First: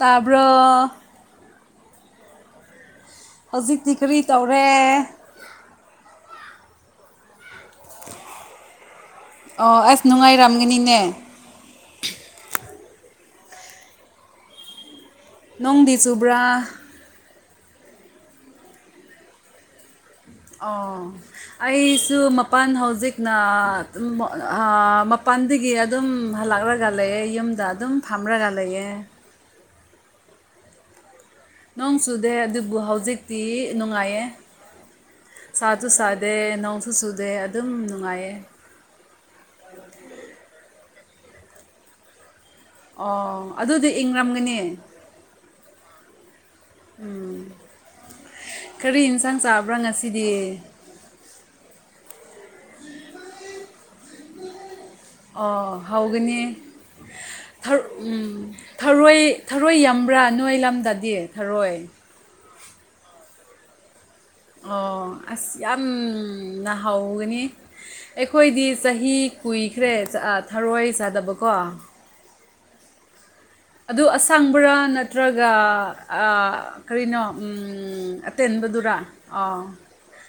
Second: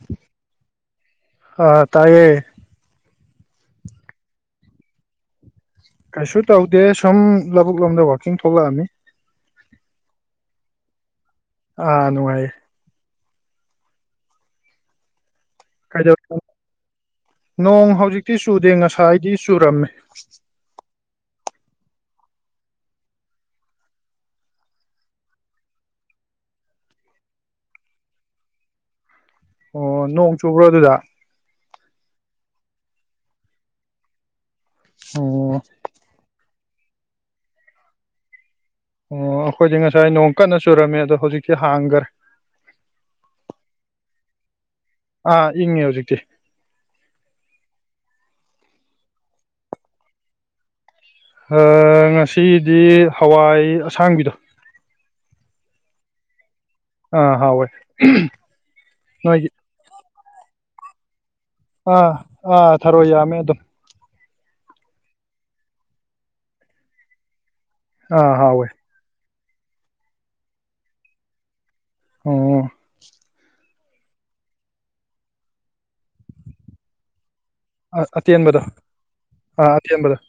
ꯇꯥꯕ꯭ꯔꯣ ꯑꯥ ꯇꯥꯏꯌꯦ ꯍꯧꯖꯤꯛꯇꯤ ꯀꯔꯤ ꯇꯧꯔꯦ ꯀꯩꯁꯨ ꯇꯧꯗꯦ ꯁꯨꯝ ꯂꯧꯕꯨꯛ ꯂꯣꯝꯗ ꯋꯥꯛꯀꯤꯡ ꯊꯣꯛꯂꯛꯑꯝꯃꯤ ꯑꯣ ꯑꯁ ꯅꯨꯡꯉꯥꯏꯔꯝꯒꯅꯤꯅꯦ ꯑꯥ ꯅꯨꯡꯉꯥꯏꯌꯦ ꯅꯣꯡꯗꯤ ꯆꯨꯕ꯭ꯔꯥ ꯀꯩꯗꯧꯔꯤꯅꯣ ꯅꯣꯡ ꯍꯧꯖꯤꯛꯇꯤ ꯆꯨꯗꯦ ꯉꯁꯥꯏꯗꯤ ꯆꯨꯔꯝꯃꯦ ꯑꯣ ꯑꯩꯁꯨ ꯃꯄꯥꯟ ꯍꯧꯖꯤꯛꯅ ꯗꯨꯝ ꯑꯥ ꯃꯄꯥꯟꯗꯒꯤ ꯑꯗꯨꯝ ꯍꯜꯂꯛꯂꯒ ꯂꯩꯌꯦ ꯌꯨꯝꯗ ꯑꯗꯨꯝ ꯐꯝꯔꯒ ꯂꯩꯌꯦ ꯑꯣ ꯅꯣꯡ ꯆꯨꯕ꯭ꯔꯣ ꯑꯗꯨꯗ ꯅꯣꯡ ꯆꯨꯗꯦ ꯑꯗꯨꯕꯨ ꯍꯧꯖꯤꯛꯇꯤ ꯅꯨꯡꯉꯥꯏꯌꯦ ꯑꯣ ꯁꯨ ꯁꯥꯗꯦ ꯅꯣꯡꯁꯨ ꯆꯨꯗꯦ ꯑꯗꯨꯝ ꯅꯨꯡꯉꯥꯏꯌꯦ ꯑꯣ ꯑꯩꯈꯣꯏꯗꯤ ꯉꯁꯥꯏ ꯅꯣꯡ ꯀꯟꯅ ꯆꯨꯔꯝꯃꯦ ꯑꯗꯣ ꯍꯧꯖꯤꯛꯇꯤ ꯍꯥꯡꯈ꯭ꯔꯦ ꯑꯣ ꯑꯗꯨꯗꯤ ꯏꯪꯔꯝꯒꯅꯤ ꯑꯥ ꯏꯪꯉꯦ ꯍꯧꯖꯤꯛꯇꯤ ꯎꯝ ꯀꯔꯤ ꯏꯟꯁꯥꯡ ꯆꯥꯕ꯭ꯔꯥ ꯉꯁꯤꯗꯤ ꯑꯥ ꯉꯁꯤꯗꯤ ꯍꯋꯥꯏ ꯑꯁꯥꯡꯕꯤꯗꯣ ꯑꯣ ꯍꯥꯎꯒꯅꯤ ꯑꯥ ꯍꯥꯎꯋꯦ ꯊꯔ ꯎꯝ ꯅꯣꯏꯒꯤ ꯊꯔꯣꯏ ꯌꯥꯝ ꯕ꯭ꯔꯥ ꯅꯣꯏ ꯂꯝꯗꯗꯤ ꯊꯔꯣꯏ ꯑꯥ ꯑꯥ ꯊꯔꯣꯏ ꯌꯥꯝꯃꯦ ꯑꯗꯨꯝ ꯑꯣ ꯑꯁ ꯌꯥꯝꯅ ꯍꯥꯎꯒꯅꯤ ꯑꯥ ꯍꯥꯎꯋꯦ ꯑꯩꯈꯣꯏꯗꯤꯁ ꯆꯍꯤ ꯀꯨꯏꯈ꯭ꯔꯦ ꯑ ꯊꯔꯣꯏ ꯆꯥꯗꯕꯀꯣ ꯑꯣ ꯑꯗꯨ ꯑꯁꯪꯕꯔꯥ ꯅꯠꯇ꯭ꯔꯒ ꯑꯥ ꯀꯔꯤꯅꯣ ꯎꯝ ꯎꯝ ꯑꯇꯦꯟꯕꯗꯣ ꯑꯇꯦꯟꯕꯗꯨꯔꯥ ꯑꯥꯎ ꯑꯥ ꯑꯇꯦꯟꯕꯗꯣ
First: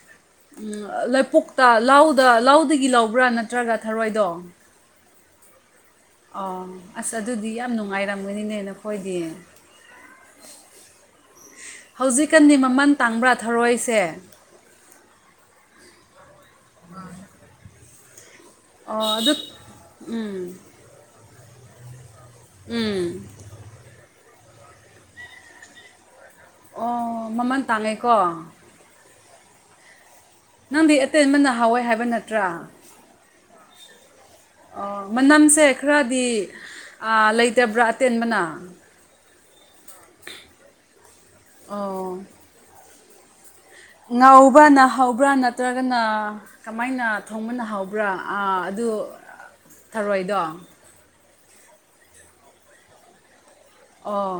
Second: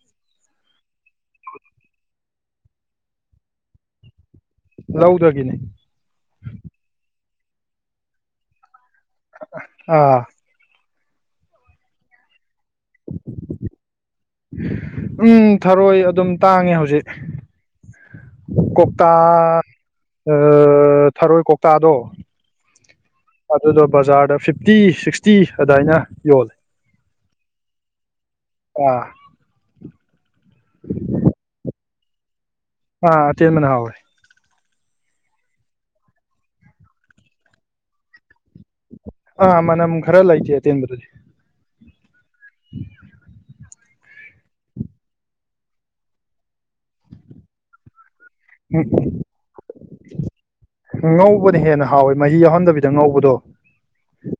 ꯎꯝ ꯑ ꯂꯩꯄꯨꯛꯇ ꯂꯧꯗ ꯂꯧꯗꯒꯤ ꯂꯧꯕ꯭ꯔꯥ ꯅꯠꯇ꯭ꯔꯒ ꯊꯔꯣꯏꯗꯣ ꯂꯧꯗꯒꯤꯅꯦ ꯑꯣ ꯑꯁ ꯑꯗꯨꯗꯤ ꯌꯥꯝ ꯅꯨꯡꯉꯥꯏꯔꯝꯒꯅꯤꯅꯦ ꯅꯈꯣꯏꯗꯤ ꯑꯥ ꯍꯧꯖꯤꯛꯀꯥꯟꯗꯤ ꯃꯃꯟ ꯇꯥꯡꯕ꯭ꯔꯥ ꯊꯔꯣꯏꯁꯦ ꯎꯝ ꯊꯔꯣꯏ ꯑꯗꯨꯝ ꯇꯥꯡꯉꯦ ꯍꯧꯖꯤꯛ ꯀꯣꯛꯇꯥ ꯑꯣ ꯑꯗꯨ ꯑ ꯎꯝ ꯊꯔꯣꯏ ꯀꯣꯛꯇꯥꯗꯣ ꯎꯝ ꯑꯗꯨꯗꯣ ꯕꯖꯥꯔꯗ ꯐꯤꯐꯇꯤ ꯁꯤꯛꯁꯇꯤ ꯑꯗꯥꯏꯅ ꯌꯣꯜꯂꯦ ꯑꯣ ꯃꯃꯜ ꯇꯥꯡꯉꯦꯀꯣ ꯑ ꯅꯪꯗꯤ ꯑꯇꯦꯟꯕꯅ ꯍꯥꯎꯋꯦ ꯍꯥꯏꯕ ꯅꯠꯇ꯭ꯔꯥ ꯑ ꯑꯇꯦꯟꯕꯅ ꯍꯥꯎꯋꯦ ꯑꯣ ꯃꯅꯝꯁꯦ ꯈꯔꯗꯤ ꯑ ꯂꯩꯇꯕ꯭ꯔꯥ ꯑꯇꯦꯟꯕꯅ ꯑ ꯃꯅꯝ ꯈꯔ ꯂꯩꯇꯦ ꯑꯇꯦꯟꯕꯗꯨꯗꯤ ꯑꯣ [unintelligible] ꯉꯧꯕꯥꯅ ꯍꯧꯕ꯭ꯔꯥ ꯅꯠꯇ꯭ꯔꯒꯅ ꯀꯃꯥꯏꯅ ꯊꯣꯡꯕꯅ ꯍꯥꯎꯕ꯭ꯔꯥ ꯑ ꯑꯗꯨ ꯎꯝ ꯊꯔꯣꯏꯗꯣ ꯉꯧꯕꯅ ꯍꯦꯟꯅ ꯍꯥꯎꯋꯦ ꯃꯍꯤ ꯌꯥꯎꯍꯟꯗꯕꯤꯗ ꯉꯧꯕꯗꯣ ꯑꯣ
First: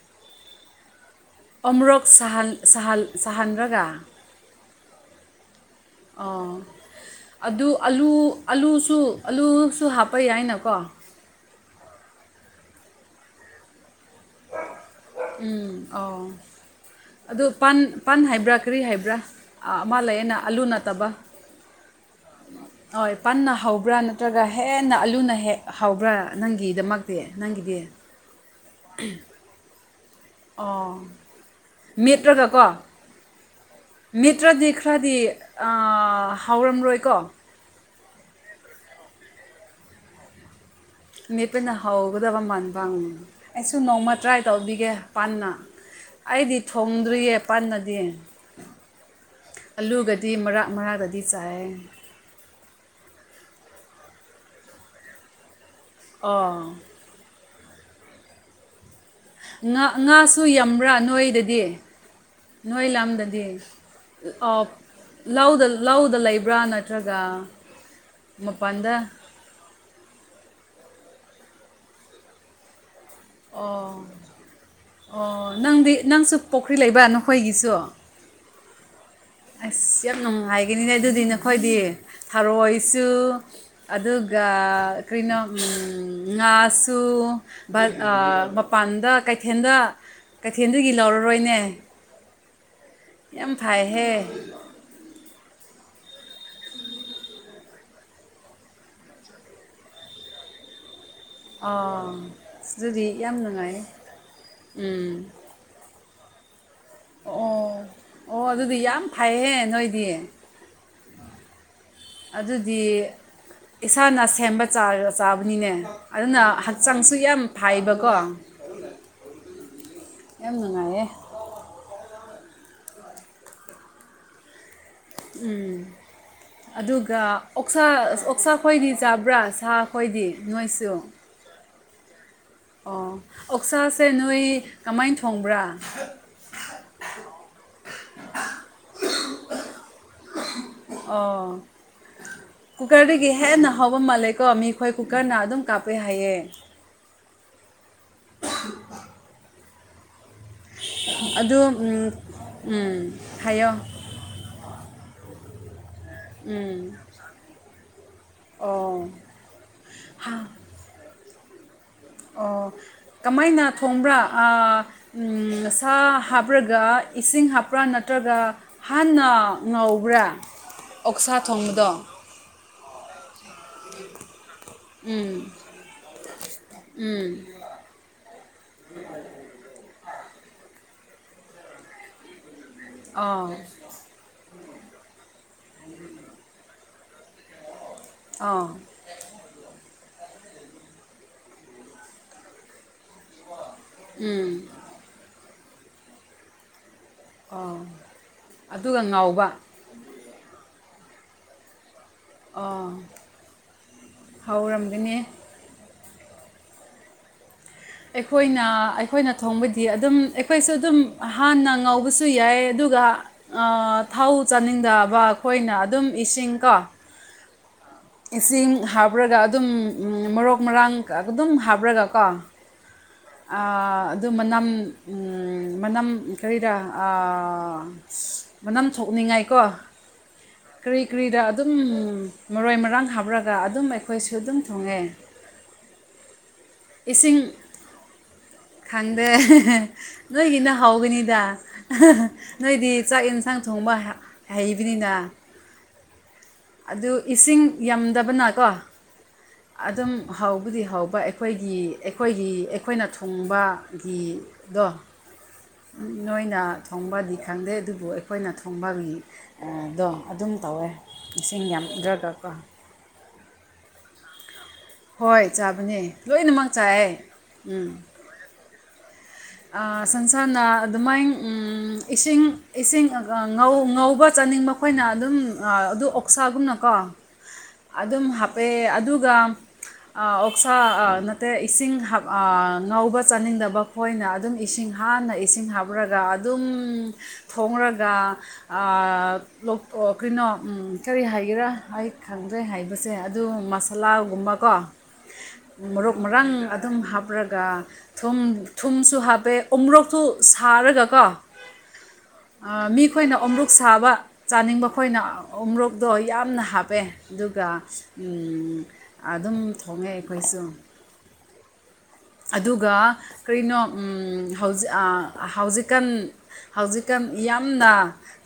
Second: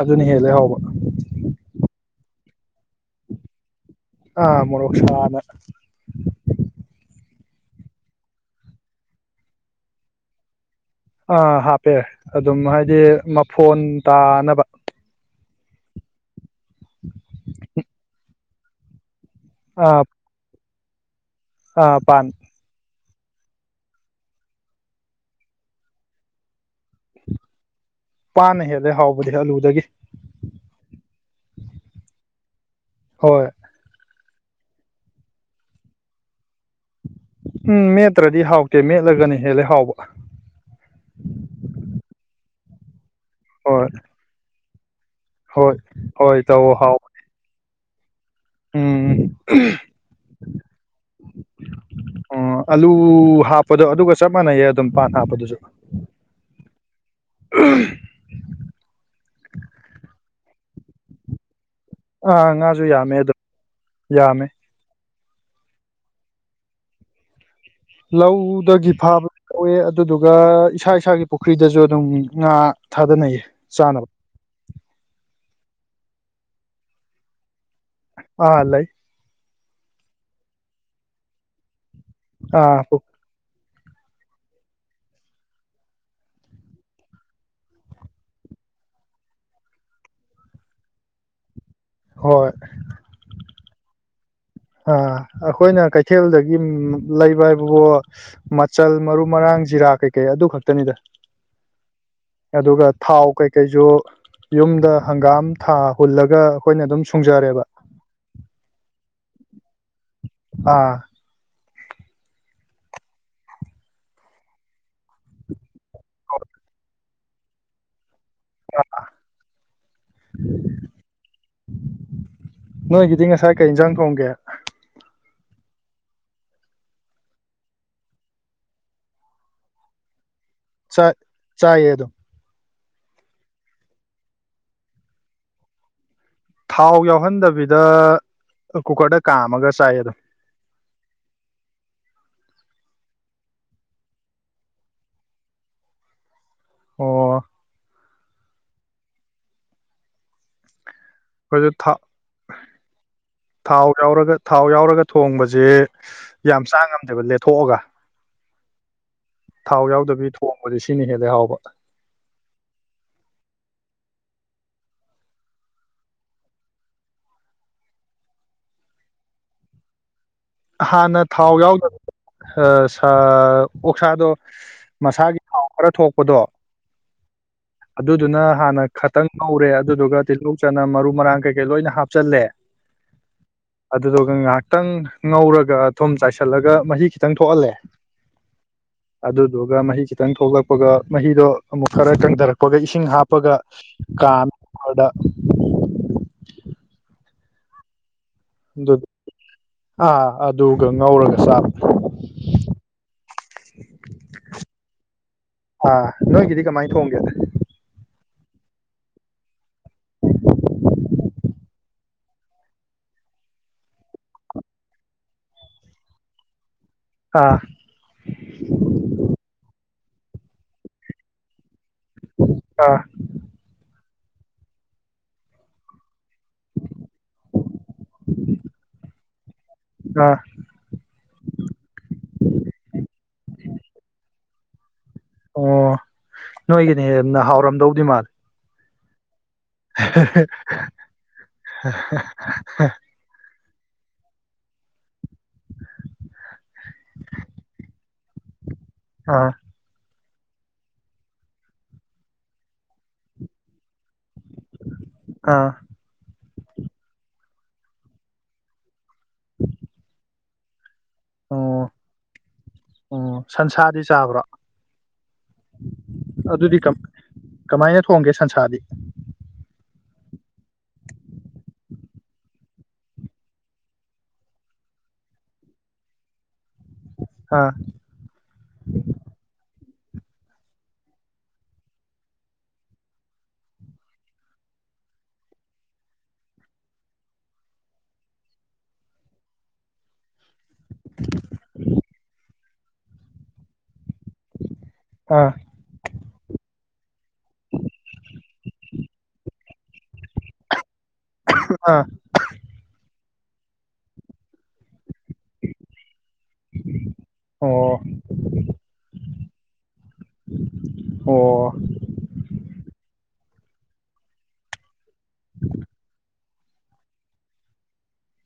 ꯑꯗꯨꯅ ꯍꯦꯜꯂꯦ ꯍꯥꯎꯕ ꯑꯃꯨꯨꯔꯛ ꯁꯥꯍꯟ ꯁꯥꯍꯜ ꯁꯥꯍꯟꯔꯒ ꯑ ꯃꯣꯔꯣꯛ ꯁꯅꯥ ꯑꯣ ꯑꯗꯨ ꯑꯂꯨ ꯑꯂꯨꯁꯨ ꯑꯂꯨꯁꯨ ꯍꯥꯞꯄ ꯌꯥꯏꯅꯀꯣ ꯑꯥ ꯍꯥꯞꯄꯦ ꯑꯗꯨꯝ ꯍꯥꯏꯗꯤ ꯃꯐꯣꯟ ꯇꯥꯅꯕ ꯎꯝ ꯑꯥꯎ ꯑꯗꯨ ꯄꯥꯟ ꯄꯥꯟ ꯍꯥꯏꯕ꯭ꯔꯥ ꯀꯔꯤ ꯍꯥꯏꯕ꯭ꯔꯥ ꯑꯃ ꯂꯩꯌꯦꯅ ꯑꯂꯨ ꯅꯠꯇꯕ ꯑ ꯄꯥꯟ [unintelligible] ꯍꯣꯏ ꯄꯥꯟꯅ ꯍꯥꯎꯕ꯭ꯔꯥ ꯅꯠꯇ꯭ꯔꯒ ꯍꯦꯟꯅ ꯑꯂꯨꯅ ꯍꯦꯛ ꯍꯥꯎꯕ꯭ꯔꯥ ꯅꯪꯒꯤꯗꯃꯛꯇꯤ ꯅꯪꯒꯤꯗꯤ ꯄꯥꯟꯅ ꯍꯦꯜꯂꯦ ꯍꯥꯎꯕꯗꯤ ꯑꯂꯨꯗꯒꯤ ꯑꯣ ꯃꯦꯠꯔꯒ ꯀꯣ ꯍꯣꯏ ꯃꯦꯠꯇ꯭ꯔꯗꯤ ꯈꯔꯗꯤ ꯑ ꯍꯥꯎꯔꯝꯔꯣꯏꯀꯣ ꯎꯝ ꯃꯦꯠꯇ꯭ꯔꯗꯤ ꯍꯥꯎꯇꯦ ꯃꯦꯠꯂꯥꯒꯅ ꯍꯦꯜꯂꯦ ꯍꯥꯎꯕ ꯃꯦꯠꯄꯅ ꯍꯥꯎꯒꯗꯕ ꯃꯥꯟꯕꯪ ꯑꯩꯁꯨ ꯍꯣꯏ ꯅꯣꯡꯃ ꯇ꯭ꯔꯥꯏ ꯇꯧꯕꯤꯒꯦ ꯄꯟꯅ ꯍꯣꯏ ꯍꯣꯏ ꯑꯩꯗꯤ ꯇꯧ ꯍꯥꯎ ꯊꯣꯡꯗ꯭ꯔꯤꯌꯦ ꯄꯟꯅꯗꯤ ꯎꯝ ꯑꯂꯨꯒꯗꯤ ꯃꯔꯥꯛ ꯃꯔꯥꯛꯇꯗꯤ ꯆꯥꯌꯦ ꯑꯣ ꯑꯂꯨ ꯍꯥꯞꯄꯗꯣ ꯑꯗꯨꯒ ꯆꯞ ꯃꯥꯟꯅꯩꯌꯦ ꯑꯗꯨꯝ ꯄꯥꯟ ꯍꯥꯞꯄꯗꯨꯖꯨ ꯑꯥ [inaudible] ꯉꯥ ꯉꯥꯁꯨ ꯌꯝꯕ꯭ꯔꯥ ꯅꯣꯏꯗꯗꯤ ꯑꯥ ꯉꯥꯁꯨ ꯅꯣꯏ ꯌꯥꯝꯃꯦ ꯑꯗꯨꯝ ꯂꯝꯗꯗꯤ ꯌꯥꯝꯃꯦ ꯑꯣꯞ ꯂꯧꯗ ꯂꯧꯗ ꯂꯩꯕ꯭ꯔꯥ ꯅꯠꯇ꯭ꯔꯒ ꯂꯧꯗꯒꯤ ꯃꯄꯥꯟꯗ ꯐꯥꯕ ꯑꯣꯑꯦ ꯑꯗꯨꯗꯨꯒ ꯏꯁꯥ ꯏꯁꯥꯒꯤ ꯄꯨꯈ꯭ꯔꯤꯗꯁꯨ ꯑꯗꯨꯝ ꯉꯥ ꯊꯥꯗꯅꯩꯌꯦ ꯑꯣ ꯆꯥꯅꯕ ꯑꯣ ꯅꯪꯗꯤ ꯅꯪꯁꯨ ꯄꯣꯈ꯭ꯔꯤ ꯂꯩꯕ ꯅꯈꯣꯏꯒꯤꯁꯨ ꯑꯥ ꯂꯩ ꯑꯁ ꯌꯥꯝ ꯅꯨꯡꯉꯥꯏꯒꯅꯤꯅꯦ ꯑꯗꯨꯗꯤ ꯅꯈꯣꯏꯗꯤ ꯑꯥ ꯊꯥꯔꯣꯏꯁꯨ ꯑꯗꯨꯒ ꯀ꯭ꯔꯤꯅꯣ ꯉꯥꯁꯨ ꯃꯄꯥꯟꯗ ꯀꯩꯊꯦꯜꯗ ꯀꯩꯊꯦꯜꯗꯒꯤ ꯂꯧꯔꯔꯣꯏꯅꯦ ꯍꯣꯏ ꯌꯥꯝ ꯐꯥꯏꯍꯦ ꯑ ꯑꯩꯈꯣꯏꯅ ꯀꯩꯊꯦꯜꯗꯒꯤ ꯂꯩꯕ ꯍꯥꯏꯕꯕꯨ ꯃꯆꯜ ꯃꯔꯨ ꯃꯔꯥꯡ ꯖꯤꯔꯥ ꯀꯩꯀꯩ ꯑꯗꯨ ꯈꯛꯇꯅꯤꯗ ꯑꯥ ꯑꯗꯨꯒ ꯑꯗꯨꯗꯤ ꯊꯥꯎ ꯌꯥꯝ ꯅꯨꯡꯉꯥꯏꯌꯦ ꯀꯩꯀꯩꯖꯨ ꯌꯨꯝꯗ ꯎꯝ ꯍꯪꯒꯥꯝ ꯊꯥ ꯍꯨꯜꯂꯒ ꯑꯩꯈꯣꯏꯅ ꯑꯗꯨꯝ ꯁꯨꯡꯖꯔꯦꯕ ꯑꯣ ꯑꯣ ꯑꯗꯨꯗꯤ ꯌꯥꯝ ꯐꯥꯏꯍꯦ ꯅꯣꯏꯗꯤ ꯑ ꯑꯗꯨꯗꯤ ꯏꯁꯥꯅ ꯁꯦꯝꯕ ꯆꯥ ꯆꯥꯕꯅꯤꯅꯦ ꯑꯗꯨꯅ ꯍꯛꯆꯥꯡꯁꯨ ꯌꯥꯝ ꯐꯥꯏꯕꯀꯣ ꯌꯥꯝ ꯅꯨꯡꯉꯥꯏꯌꯦ ꯅꯣꯏꯒꯤꯗꯤ ꯉꯁꯥꯏ ꯀꯩꯖꯡ ꯊꯣꯡꯒꯦ ꯎꯝ ꯑꯗꯨꯒ ꯑꯣꯛꯁꯥ ꯑꯣꯛꯁꯥ ꯈꯣꯏꯗꯤ ꯆꯥꯕ꯭ꯔꯥ ꯁꯥ ꯈꯣꯏꯗꯤ ꯅꯣꯏꯁꯨ ꯆꯥꯛ ꯆꯥꯏꯌꯦ ꯑꯗꯨꯝ ꯑꯣ ꯑꯣꯛꯁꯥꯁꯦ ꯅꯣꯏ ꯀꯃꯥꯏ ꯊꯣꯡꯕ꯭ꯔꯥ ꯊꯥꯎ ꯌꯥꯎꯍꯟꯗꯕꯤꯗ ꯀꯨꯀꯔꯗ ꯀꯥꯝꯃꯒ ꯆꯥꯏ ꯑꯗꯨꯝ ꯑꯣ ꯀꯨꯀꯔꯗꯒꯤ ꯍꯦꯟꯅ ꯍꯥꯎꯕ ꯃ ꯂꯩꯀꯣ ꯃꯤꯈꯣꯏ ꯀꯨꯀꯔꯅ ꯑꯗꯨꯝ ꯀꯥꯞꯄꯦ ꯍꯥꯏꯌꯦ ꯑꯣ ꯑꯗꯨ ꯑꯩꯈꯣꯏꯁꯨ ꯎꯝ ꯊꯥꯎ ꯎꯝ ꯍꯥꯏꯌꯣ ꯥꯉꯧꯔꯒ ꯊꯥꯎ ꯌꯥꯎꯔꯒ ꯊꯣꯡꯕꯖꯦ ꯎꯝ ꯑꯣ ꯊꯥꯎ ꯌꯥꯎꯗꯕꯤ ꯊꯣꯡꯕꯖꯦ ꯁꯤꯅ ꯍꯦꯜꯂꯦ ꯍꯥꯎꯕ ꯑꯣ ꯀꯃꯥꯏꯅ ꯊꯣꯡꯕ꯭ꯔꯥ ꯑꯥ ꯁꯥ ꯍꯥꯞꯔꯒ ꯏꯁꯤꯡ ꯍꯥꯞꯄ꯭ꯔꯥ ꯅꯠꯇ꯭ꯔꯒ ꯍꯥꯟꯅ ꯉꯧꯕ꯭ꯔꯥ ꯍꯥꯟꯅ ꯑꯣꯛꯁꯥ ꯊꯥꯎ ꯌꯥꯎꯗ ꯊꯣꯡꯕꯗꯣ ꯁꯥ ꯑꯣꯛꯁꯥꯗꯣ ꯃꯁꯥꯒꯤ ꯎꯝ ꯊꯥꯎ ꯈꯔ ꯊꯣꯛꯄꯗꯣ ꯎꯝ ꯑꯗꯨꯗꯨꯅ ꯍꯥꯟꯅ ꯈꯇꯪ ꯉꯧꯔꯦ ꯑꯗꯨꯗꯨꯒ ꯇꯤꯜꯍꯧ ꯆꯅꯝ ꯃꯔꯨ ꯃꯔꯥꯡ ꯀꯩꯀꯩ ꯂꯣꯏꯅ ꯍꯥꯞꯆꯜꯂꯦ ꯑꯥꯎ ꯑꯗꯨꯗꯨꯒ ꯉꯥꯏꯍꯥꯛꯇꯪ ꯉꯧꯔꯒ ꯊꯨꯝ ꯆꯥꯏꯁꯤꯜꯂꯒ ꯃꯍꯤ ꯈꯤꯇꯪ ꯊꯣꯛꯍꯜꯂꯦ ꯑꯥ ꯑꯗꯨꯗꯨꯒ ꯃꯍꯤ ꯈꯤꯇꯪ ꯊꯣꯛꯂꯛꯄꯒ ꯃꯍꯤꯗꯣ ꯑꯃꯨꯛ ꯈꯔ ꯀꯪꯊꯔꯛꯄꯒ ꯏꯁꯤꯡ ꯍꯥꯞ ꯒ ꯀꯥꯃ [unintelligible] ꯑꯣ ꯑꯗꯨꯒ ꯑꯗꯨ ꯉꯥꯎꯕ ꯑꯥ ꯑꯗꯨꯒ ꯉꯧꯔꯒ ꯆꯥꯕ ꯑꯣ ꯍꯧꯔꯝꯒꯅꯤ ꯑ ꯅꯣꯏꯒꯤꯗꯤ ꯀꯃꯥꯏꯅ ꯊꯣꯡꯒꯦꯗ ꯑꯩꯈꯣꯏꯅ ꯑꯩꯈꯣꯏꯅ ꯊꯣꯡꯕꯗꯤ ꯑꯗꯨꯝ ꯑꯩꯈꯣꯏꯁꯨ ꯑꯗꯨꯝ ꯍꯥꯟꯅ ꯉꯧ ꯕꯁꯨ ꯌꯥꯏ ꯑꯗꯨꯒ ꯑꯥ ꯊꯧ ꯆꯥꯅꯤꯡꯗꯕ ꯑꯩꯈꯣꯏꯅ ꯑꯗꯨꯝ ꯏꯁꯤꯡ ꯀꯣ ꯑꯥ ꯏꯁꯤꯡ ꯍꯥꯞꯄ꯭ꯔꯒ ꯑꯗꯨꯝ ꯃꯔꯣ ꯃꯔꯥꯡ ꯑꯗꯨꯝ ꯍꯥꯞꯄ꯭ꯔꯒ ꯀꯣ ꯑꯥ ꯑꯥ ꯑꯗꯨ ꯃꯅꯝ ꯃꯅꯝ ꯀꯔꯤꯔ꯭ ꯑꯥ ꯃꯅꯝ ꯊꯣꯛꯅꯤꯡꯉꯥꯏꯀꯣ ꯑꯥ ꯀꯔꯤ ꯀꯔꯤꯔ ꯑꯗꯨꯝ ꯃꯔꯣꯏ ꯃꯔꯥꯡ ꯍꯥꯞꯔꯒ ꯑꯗꯨꯝ ꯑꯩꯈꯣꯏꯁꯨ ꯑꯗꯨꯝ ꯊꯣꯡꯉꯦ ꯑꯣ ꯅꯣꯏꯒꯤꯅꯦ ꯍꯦꯟꯅ ꯏꯁꯤꯡ ꯍꯥꯎꯔꯝꯗꯧꯗꯤ ꯃꯥꯜꯂꯦ ꯈꯪꯗꯦ ꯅꯣꯏꯒꯤꯅ ꯍꯥꯎꯒꯅꯤꯗ ꯅꯣꯏꯗꯤ ꯆꯥꯛ ꯌꯦꯟꯁꯥꯡ ꯊꯣꯡꯕ ꯍꯥ ꯍꯩꯕꯅꯤꯅ ꯑꯗꯨ ꯏꯁꯤꯡ ꯌꯥꯝꯗꯕꯅꯀꯣ ꯑ ꯑꯗꯨꯝ ꯍꯧꯕꯗꯤ ꯍꯧꯕ ꯑꯩꯈꯣꯏꯒꯤ ꯑꯩꯈꯣꯏꯒꯤ ꯑꯩꯈꯣꯏꯅ ꯊꯨꯡꯕ ꯒꯤꯗꯣ ꯑꯥ ꯅꯣꯏꯅ ꯊꯣꯡꯕꯗꯤ ꯈꯪꯗꯦ ꯑꯗꯨꯕꯨ ꯑꯩꯈꯣꯏꯅ ꯊꯣꯡꯕꯒꯤ ꯗꯣ ꯑꯗꯨꯝ ꯇꯧꯋꯦ ꯑꯦꯁꯤꯪ ꯌꯥꯝꯗ꯭ꯔꯒꯀꯣ ꯎꯝ ꯁꯟꯁꯥꯗꯤ ꯆꯥꯕ꯭ꯔꯥ ꯍꯣꯏ ꯆꯥꯕꯅꯦ ꯂꯣꯏꯅꯃꯛ ꯑꯗꯨꯗꯤ ꯀꯃꯥ ꯆꯥꯏꯌꯦ ꯀꯃꯥꯏꯅꯥ ꯊꯣꯡꯒꯦ ꯁꯟꯁꯥꯗꯤ ꯑꯥ ꯁꯟꯁꯅ ꯑꯗꯨꯃꯥꯏ ꯎꯟ ꯏꯁꯤꯡ ꯏꯁꯤꯡ ꯉꯧ ꯉꯧꯕ ꯆꯥꯅꯤꯡꯕ ꯑꯩꯈꯣꯏꯅ ꯑꯗꯨꯝ ꯑꯗꯨ ꯑꯣꯛꯁꯥꯒꯨꯝꯅꯀꯣ ꯍ ꯑꯗꯨꯝ ꯍꯥꯄꯦ ꯑꯗꯨꯒ ꯑꯥ ꯑꯣꯛꯁꯥ ꯑꯥ ꯅꯠꯇꯦ ꯏꯁꯤꯡ ꯉꯧꯕ ꯆꯥꯅꯤꯡꯗꯕ ꯈꯣꯏꯅ ꯑꯗꯨꯝ ꯏꯁꯤꯡ ꯍꯥꯟꯅ ꯏꯁꯤꯡ ꯍꯥꯞꯔꯒ ꯑꯗꯨꯝ ꯊꯣꯡꯔꯒ ꯑ ꯂꯣꯛꯑꯣ ꯀꯩꯅꯣ ꯎꯟ ꯀꯔꯤ ꯍꯥꯏꯒꯦꯔꯥ ꯑꯩ ꯈꯪꯗ꯭ꯔꯦ ꯍꯥꯏꯕꯁꯦ ꯑꯗꯨ ꯃꯁꯥꯂꯥ ꯀꯨꯕ ꯀꯣ ꯑꯥ ꯃꯔꯣ ꯃꯔꯥꯡ ꯑꯗꯨꯝ ꯍꯥꯞꯔꯒ ꯊꯨꯝ ꯊꯨꯝꯁꯨ ꯍꯥꯞ ꯍꯥꯐꯦ ꯎꯣꯔꯣꯛꯇꯨ ꯁꯥꯔꯒꯀꯣ ꯑ ꯑꯥ ꯃꯤꯈꯣꯏꯅ ꯑꯣꯃ꯭ꯔꯨꯛ ꯁꯥꯕ ꯆꯥꯅꯤꯡꯕ ꯈꯣꯏꯅ ꯎꯨꯃꯣꯛꯇꯣ ꯌꯥꯝꯅ ꯍꯥꯞꯄꯦ ꯑꯗꯨꯒ ꯑꯣ ꯎꯝ ꯑꯗꯨꯝ ꯊꯣꯡꯉꯦ ꯑꯩꯈꯣꯏꯁꯨ ꯑꯣ ꯑꯗꯨꯒ ꯀꯔꯤꯅꯣ ꯎꯝ ꯍꯧꯖꯤ ꯑ ꯍꯧꯖꯤꯛꯀꯥꯟ ꯍꯧꯖꯤꯛꯀꯥꯟ ꯌꯥꯝꯅ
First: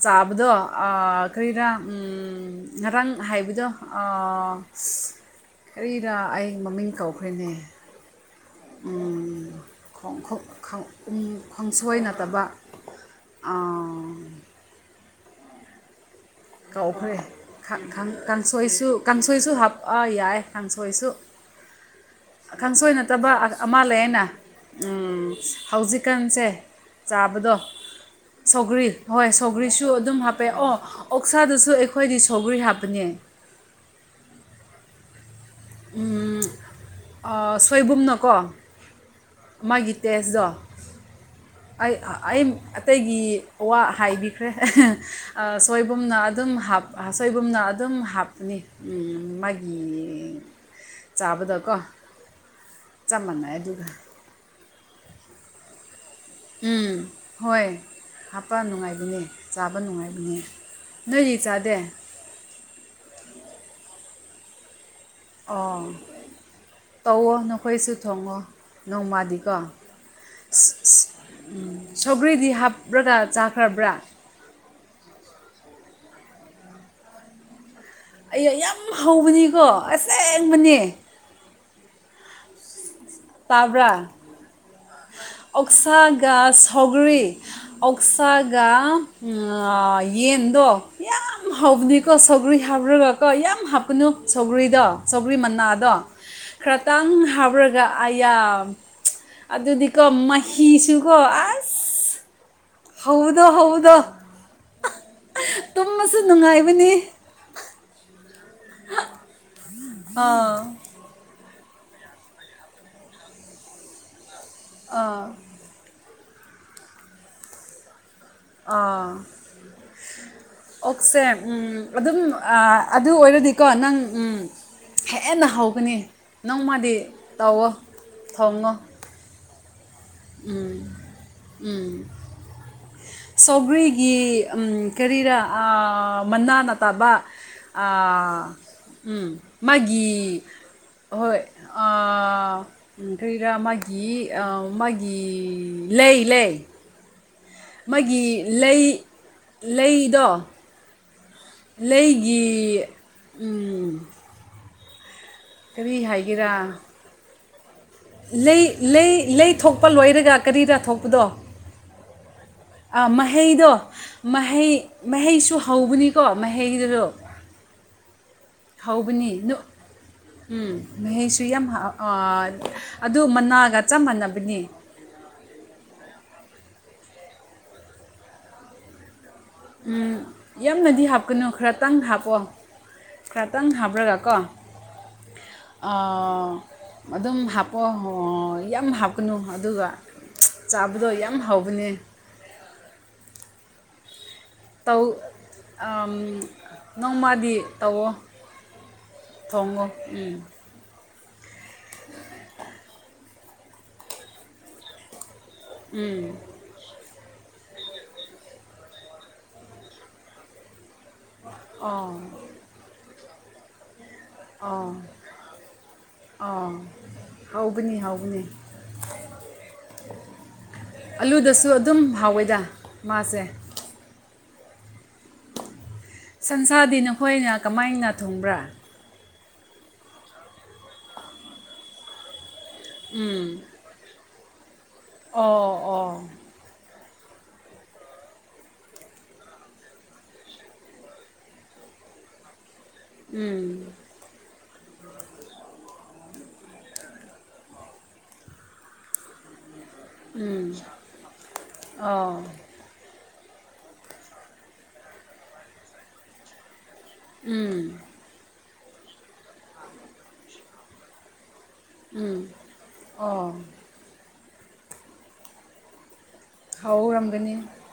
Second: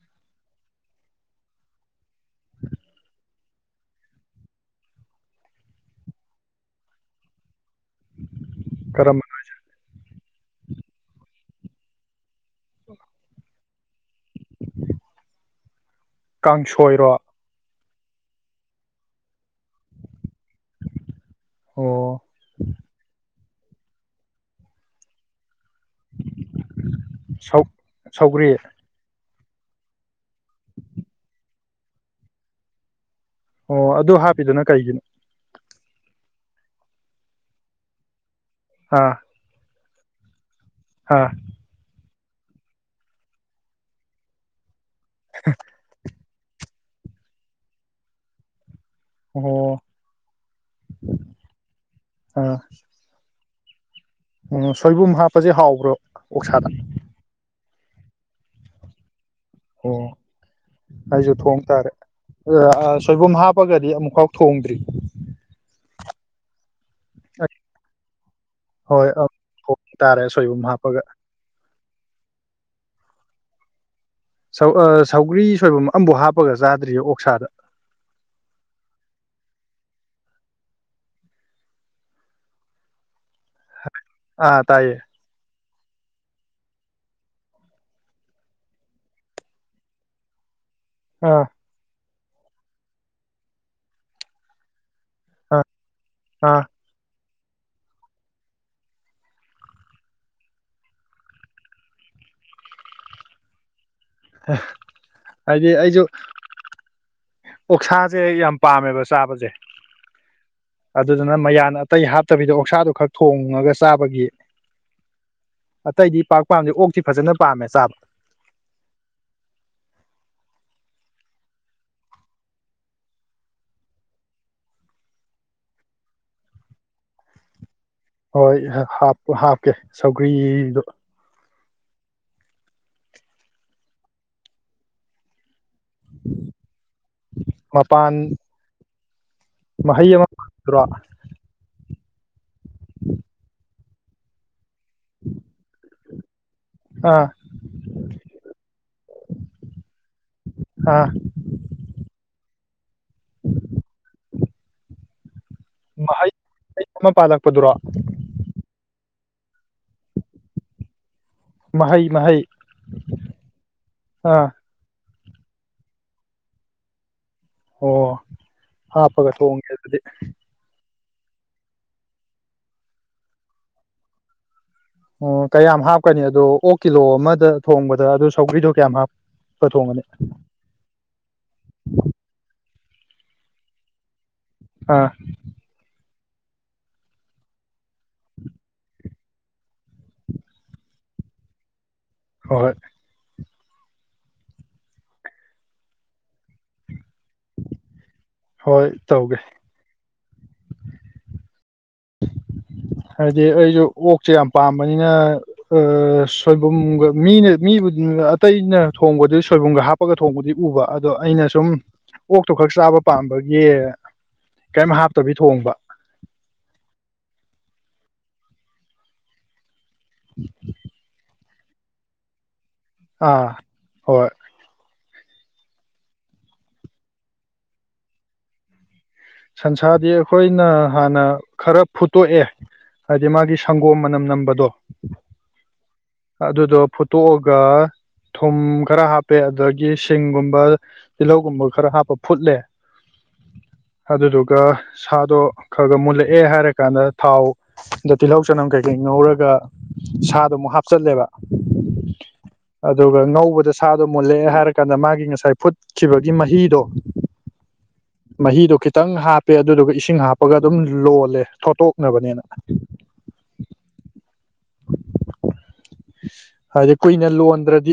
ꯆꯥꯕꯗꯣ ꯑ ꯀꯔꯤꯔ ꯎꯝ ꯉꯔꯥꯡ ꯍꯥꯏꯕꯗꯣ ꯑ ꯀꯔꯤꯔꯥ ꯑꯩ ꯃꯃꯤꯡ ꯀꯧꯈ꯭ꯔꯦꯅꯦ ꯀꯔꯝꯕ ꯎꯝ ꯈꯣꯡꯁꯣꯏ ꯅꯠꯇꯕ ꯀꯥꯡꯁꯣꯏꯔꯣ ꯀꯧꯈ꯭ꯔꯦ ꯈꯥ ꯈꯥ ꯀꯥꯡꯁꯣꯏꯁꯨ ꯀꯥꯡꯁꯣꯏꯁꯨ ꯍꯥꯞꯑ ꯌꯥꯏ ꯀꯥꯡꯁꯣꯏꯁꯨ ꯑꯣ ꯈꯪꯁꯣꯏ ꯅꯠꯇꯕ ꯑ ꯑꯃ ꯂꯩꯌꯦꯅ ꯎꯝ ꯍꯧꯖꯤꯛꯀꯥꯟꯁꯦ ꯆꯥꯕꯗꯣ ꯁꯧ ꯁꯧꯒ꯭ꯔꯤ ꯍꯣꯏ ꯁꯧꯒ꯭ꯔꯤꯁꯨ ꯑꯗꯨꯝ ꯍꯥꯞꯄꯦ ꯑꯣ ꯑꯣꯛꯁꯥꯗꯨꯁꯨ ꯑꯩꯈꯣꯏꯗꯤ ꯁꯧꯒ꯭ꯔꯤ ꯍꯥꯞꯄꯅꯦ ꯑꯣ ꯑꯗꯨ ꯍꯥꯞꯄꯤꯗꯨꯅ ꯀꯩꯒꯤꯅꯣ ꯎꯝ ꯑ ꯁꯣꯏꯕꯨꯝꯅꯀꯣ ꯑꯥ ꯃꯥꯒꯤ ꯇꯦꯁꯗꯣ ꯍꯥꯥ ꯑꯩ ꯑꯩ ꯑꯇꯩꯒꯤ ꯋꯥ ꯍꯥꯏꯕꯤꯈ꯭ꯔꯦ ꯑ ꯁꯣꯏꯕꯨꯝꯅ ꯑꯗꯨꯝ ꯍꯥꯞ ꯁꯣꯏꯕꯨꯝꯅ ꯑꯗꯨꯝ ꯍꯥꯞꯄꯅꯤ ꯎꯝ ꯑꯣ ꯃꯥꯒꯤ ꯆꯥꯕꯗꯀꯣ ꯑꯥ ꯆꯞ ꯃꯥꯟꯅꯩ ꯑꯗꯨꯒ ꯑꯣ ꯁꯣꯏꯕꯨꯝ ꯍꯥꯞꯄꯁꯦ ꯍꯥꯎꯕ꯭ꯔꯣ ꯑꯣꯛꯁꯥꯗ ꯎꯝ ꯍꯣꯏ ꯍꯥꯞꯄ ꯅꯨꯡꯉꯥꯏꯕꯅꯦ ꯆꯥꯕ ꯑꯣ ꯅꯨꯡꯉꯥꯏꯕꯅꯦ ꯅꯣꯏꯗꯤ ꯆꯥꯗꯦ ꯑ ꯁꯣꯏꯕꯨꯝ ꯍꯥꯞꯄꯒꯗꯤ ꯑꯃꯨꯛꯈꯥꯎ ꯊꯣꯡꯗ꯭ꯔꯤ ꯑꯣ ꯇꯧꯋꯣ ꯅꯈꯣꯏꯁꯨ ꯊꯣꯡꯉꯣ ꯍꯣꯏ ꯅꯣꯡꯃꯗꯤꯀꯣ ꯊꯣꯡ ꯇꯥꯔꯦ ꯁꯣꯏꯕꯨꯝ ꯍꯥꯞꯄꯒ ꯎꯝ ꯁꯧꯒ꯭ꯔꯤꯗꯤ ꯍꯥꯞꯄ꯭ꯔꯒ ꯆꯥꯈ꯭ꯔꯕ꯭ꯔꯥ ꯁꯧ ꯑꯥ ꯁꯧꯒ꯭ꯔꯤ ꯁꯣꯏꯕꯨꯝ ꯑꯕꯥꯎ ꯍꯥꯞꯄꯒ ꯆꯥꯗ꯭ꯔꯤꯌꯦ ꯑꯣꯛꯁꯥꯗ ꯑꯩꯌꯥ ꯌꯥꯝ ꯍꯧꯕꯅꯤꯀꯣ ꯑꯁꯦꯡꯕꯅꯦ ꯇꯥꯕ꯭ꯔ ꯑꯥ ꯇꯥꯏꯌꯦ ꯑꯣꯛꯁꯥꯒꯥ ꯁꯧꯒ꯭ꯔꯤ ꯑꯣꯛꯁꯒ ꯑ ꯌꯦꯟꯗꫭ ꯑꯥ ꯍꯥꯎꯕꯅꯤꯀꯣ ꯁꯧꯒ꯭ꯔꯤ ꯍꯥꯞꯄꯔꯒꯀꯣ ꯌꯥꯝ ꯍꯥꯞꯀꯅꯨ ꯁꯧꯒ꯭ꯔꯤꯗꯣ ꯁꯧꯒ꯭ꯔꯤ ꯑꯥ ꯃꯅꯥꯗꯣ ꯑꯥ ꯈꯔꯇꯪ ꯍꯥꯞꯔꯒ ꯑꯌꯥ ꯑꯗꯨꯗꯤꯀꯣ ꯃꯍꯤꯁꯨꯀꯣ ꯑꯁ ꯍꯧꯕꯗꯣ ꯍꯧꯕꯗꯣ ꯍꯥꯏꯗꯤ ꯑꯩꯁꯨ ꯇꯨꯝꯃꯁꯨ ꯅꯨꯡꯉꯥꯏꯕꯅꯤ ꯑꯣꯛꯁꯥꯁꯦ ꯌꯥꯝ ꯄꯥꯝꯃꯦꯕ ꯆꯥꯕꯁꯦ ꯑꯥ ꯑꯗꯨꯗꯨꯅ ꯃꯌꯥꯟ ꯑꯇꯩ ꯍꯥꯞꯇꯕꯤꯗ ꯑꯣꯛꯁꯥꯗꯣ ꯈꯛ ꯊꯣꯡꯉꯒ ꯆꯥꯕꯒꯤ ꯑꯥ ꯑꯇꯩꯗꯤ ꯄꯥꯛ ꯄꯥꯝꯗꯦ ꯑꯣꯛꯇꯤ ꯐꯖꯅ ꯄꯥꯝꯃꯦ ꯆꯥꯕ ꯑꯥ ꯑꯣꯛꯁꯦ ꯎꯝ ꯑꯗꯨꯝ ꯑꯥ ꯑꯗꯨ ꯑꯣꯏꯔꯗꯤꯀꯣ ꯅꯪ ꯎꯝ ꯍꯦꯟꯅ ꯍꯧꯒꯅꯤ ꯅꯪꯃꯗꯤ ꯇꯧꯋꯣ ꯍꯣꯏ ꯊꯣꯡꯉꯣ ꯍꯦ ꯍꯥꯞꯄ ꯍꯥꯞꯀꯦ ꯁꯧꯒ꯭ꯔꯤꯗꯣ ꯎꯝ ꯁꯥꯎꯒꯔꯤꯒꯤ ꯑꯝ ꯀꯔꯤꯔ ꯑꯥ ꯑꯥ ꯃꯅꯥ ꯅꯠꯇꯕ ꯃꯄꯥꯟ ꯑꯥ ꯎꯝ ꯃꯥꯒꯤ ꯃꯍꯩ ꯑꯃ ꯄꯥꯜꯂꯛꯄꯗꯨꯔꯣ ꯍꯣꯏ ꯑꯥ ꯀꯔꯤꯔꯥ ꯃꯥꯒꯤ ꯑꯝ ꯃꯥꯒꯤ ꯂꯩ ꯂꯩ ꯑꯥ ꯃꯥꯒꯤ ꯂꯩ ꯂꯩꯗꯣ ꯑꯥ ꯂꯩꯒꯤ ꯎꯝ ꯀꯔꯤ ꯃꯍꯩ ꯍꯥꯏꯒꯦꯔꯥ ꯑꯃ ꯄꯥꯜꯂꯛꯄꯗꯨꯔꯣ ꯂꯩ ꯂꯩ ꯂꯩ ꯊꯣꯛꯄ ꯂꯣꯏꯔꯒ ꯀꯔꯤꯗ ꯊꯣꯛꯄꯗꯣ ꯃꯍꯩ ꯃꯍꯩ ꯑꯥ ꯃꯍꯩꯗꯣ ꯑꯥ ꯃꯍꯩ ꯃꯍꯩꯁꯨ ꯍꯧꯕꯅꯤꯀꯣ ꯃꯍꯩꯗꯨꯗꯣ ꯑꯣ ꯍꯥꯞꯄꯒ ꯊꯣꯡꯒꯦ ꯑꯗꯨꯗꯤ ꯎꯝ ꯃꯍꯩꯁꯨ ꯌꯥꯝ ꯍ ꯑꯥ ꯑꯗꯨ ꯃꯅꯥꯒ ꯆꯞ ꯃꯥꯟꯅꯕꯅꯤ ꯑꯣ ꯀꯌꯥꯝ ꯍꯥꯞꯀꯅꯤ ꯑꯗꯣ ꯑꯣꯛ ꯀꯤꯂꯣ ꯑꯃꯗ ꯊꯣꯡꯕꯗ ꯑꯗꯨ ꯁꯧꯒ꯭ꯔꯤꯗꯣ ꯀꯌꯥꯝ ꯍꯥꯞ ꯐ ꯊꯣꯡꯒꯅꯤ ꯌꯥꯝꯅꯗꯤ ꯍꯥꯞꯀꯅꯨ ꯈꯔꯇꯪ ꯍꯥꯞꯄꯣ ꯈꯔꯇꯪ ꯍꯥꯞꯔꯒ ꯀꯣ ꯑꯥ ꯑꯥ ꯑꯗꯨꯝ ꯍꯥꯞꯄꯣꯑꯣ ꯌꯥꯝ ꯍꯥꯞꯀꯅꯨ ꯑꯗꯨꯒ ꯆꯥꯕꯗꯣ ꯌꯥꯝ ꯍꯥꯎꯕꯅꯦ ꯍꯣꯏ ꯇꯧ ꯑꯝ ꯅꯣꯡꯃꯗꯤ ꯇꯧꯋꯣ ꯍꯣꯏ ꯇꯧꯒꯦ ꯊꯣꯡꯉꫭ ꯎꯝ [inaudible] ꯍꯥꯏꯗꯤ ꯑꯩꯁꯨ ꯑꯣꯛꯁꯦ ꯌꯥꯝ ꯄꯥꯝꯕꯅꯤꯅ ꯎꯝ ꯑ ꯁꯣꯏ ꯕꯨꯝꯒ ꯃꯤꯅ ꯃꯤꯕꯨ ꯑꯇꯩꯅ ꯊꯣꯡꯕꯗꯨ ꯁꯣꯏꯕꯨꯝꯒ ꯍꯥꯞꯄꯒ ꯊꯣꯡꯕꯗꯤ ꯎꯕ ꯑꯗꯣ ꯑꯩꯅ ꯁꯨꯝ ꯑꯣ ꯑꯣꯛꯇꯣ ꯈꯛ ꯆꯥꯕ ꯄꯥꯝꯕꯒꯤ ꯀꯔꯤꯝ ꯑꯣ ꯍꯥꯞꯇꯕꯤ ꯊꯣꯡꯕ ꯑꯥ ꯍꯥꯎꯕꯅꯤ ꯍꯥꯎꯒꯅꯤ [inaudible] ꯑꯂꯨꯗꯁꯨ ꯑꯗꯨꯝ ꯍꯥꯎꯋꯦꯗ ꯑꯥ ꯃꯥꯁꯦ ꯍꯣꯏ ꯁꯟꯁꯥꯗꯤ ꯅꯈꯣꯏꯅ ꯀꯃꯥꯏꯅ ꯊꯣꯡꯕ꯭ꯔꯥ ꯁꯟꯁꯥꯗꯤ ꯑꯩꯈꯣꯏꯅ ꯍꯥꯟꯅ ꯈꯔ ꯐꯨꯠꯇꯣꯛꯑꯦ ꯍꯥꯏꯗꯤ ꯃꯥꯒꯤ ꯎꯝ ꯁꯪ ꯒꯣꯝ ꯃꯅꯝ ꯅꯝꯕꯗꯣ ꯑꯣ ꯑꯣ ꯑꯗꯨꯗꯣ ꯐꯨꯠꯇꯣꯛꯑꯒ ꯊꯨꯝ ꯈꯔ ꯍꯥꯞꯄꯦ ꯑꯗꯨꯗꯒꯤ ꯁꯤꯡꯒꯨꯝꯕ ꯇꯤꯜꯍꯧꯒꯨꯝꯕ ꯈꯔ ꯍꯥꯞꯄ ꯐꯨꯠꯂꯦ ꯎꯝ ꯑꯗꯨꯗꯨꯒ ꯁꯥꯗꯣ ꯈꯒ ꯃꯨꯜꯂꯛꯑꯦ ꯍꯥꯏꯔꯀꯥꯟꯗ ꯊꯥꯎ ꯑꯗ ꯇꯤꯜꯍꯧ ꯆꯅꯝ ꯀꯩꯀꯩ ꯉꯧꯔꯒ ꯁꯥꯗꯨ ꯑꯃꯨꯛ ꯍꯥꯞꯆꯜꯂꯦꯕ ꯑꯣ ꯑꯗꯨꯒ ꯉꯧꯕꯗ ꯁꯥꯗꯣ ꯃꯨꯜꯂꯛꯑꯦ ꯍꯥꯏꯔꯀꯥꯟꯗ ꯃꯥꯒꯤ ꯉꯁꯥꯏ ꯐꯨꯠꯈꯤꯕꯒꯤ ꯃꯍꯤꯗꯣ ꯎꯝ ꯃꯍꯤꯗꯣ ꯈꯤꯇꯪ ꯍꯥꯞꯄꯦ ꯑꯗꯨꯗꯨꯒ ꯏꯁꯤꯡ ꯍꯥꯞꯄꯒ ꯑꯗꯨꯝ ꯂꯣꯜꯂꯦ ꯊꯣꯇꯣꯛ ꯅꯕꯅꯦꯅ ꯎꯝ ꯑꯣ ꯍꯥꯏꯗꯤ ꯀꯨꯏꯅ ꯍꯥꯎꯔꯝꯒꯅꯤ ꯂꯣꯟꯗ꯭ꯔꯗꯤ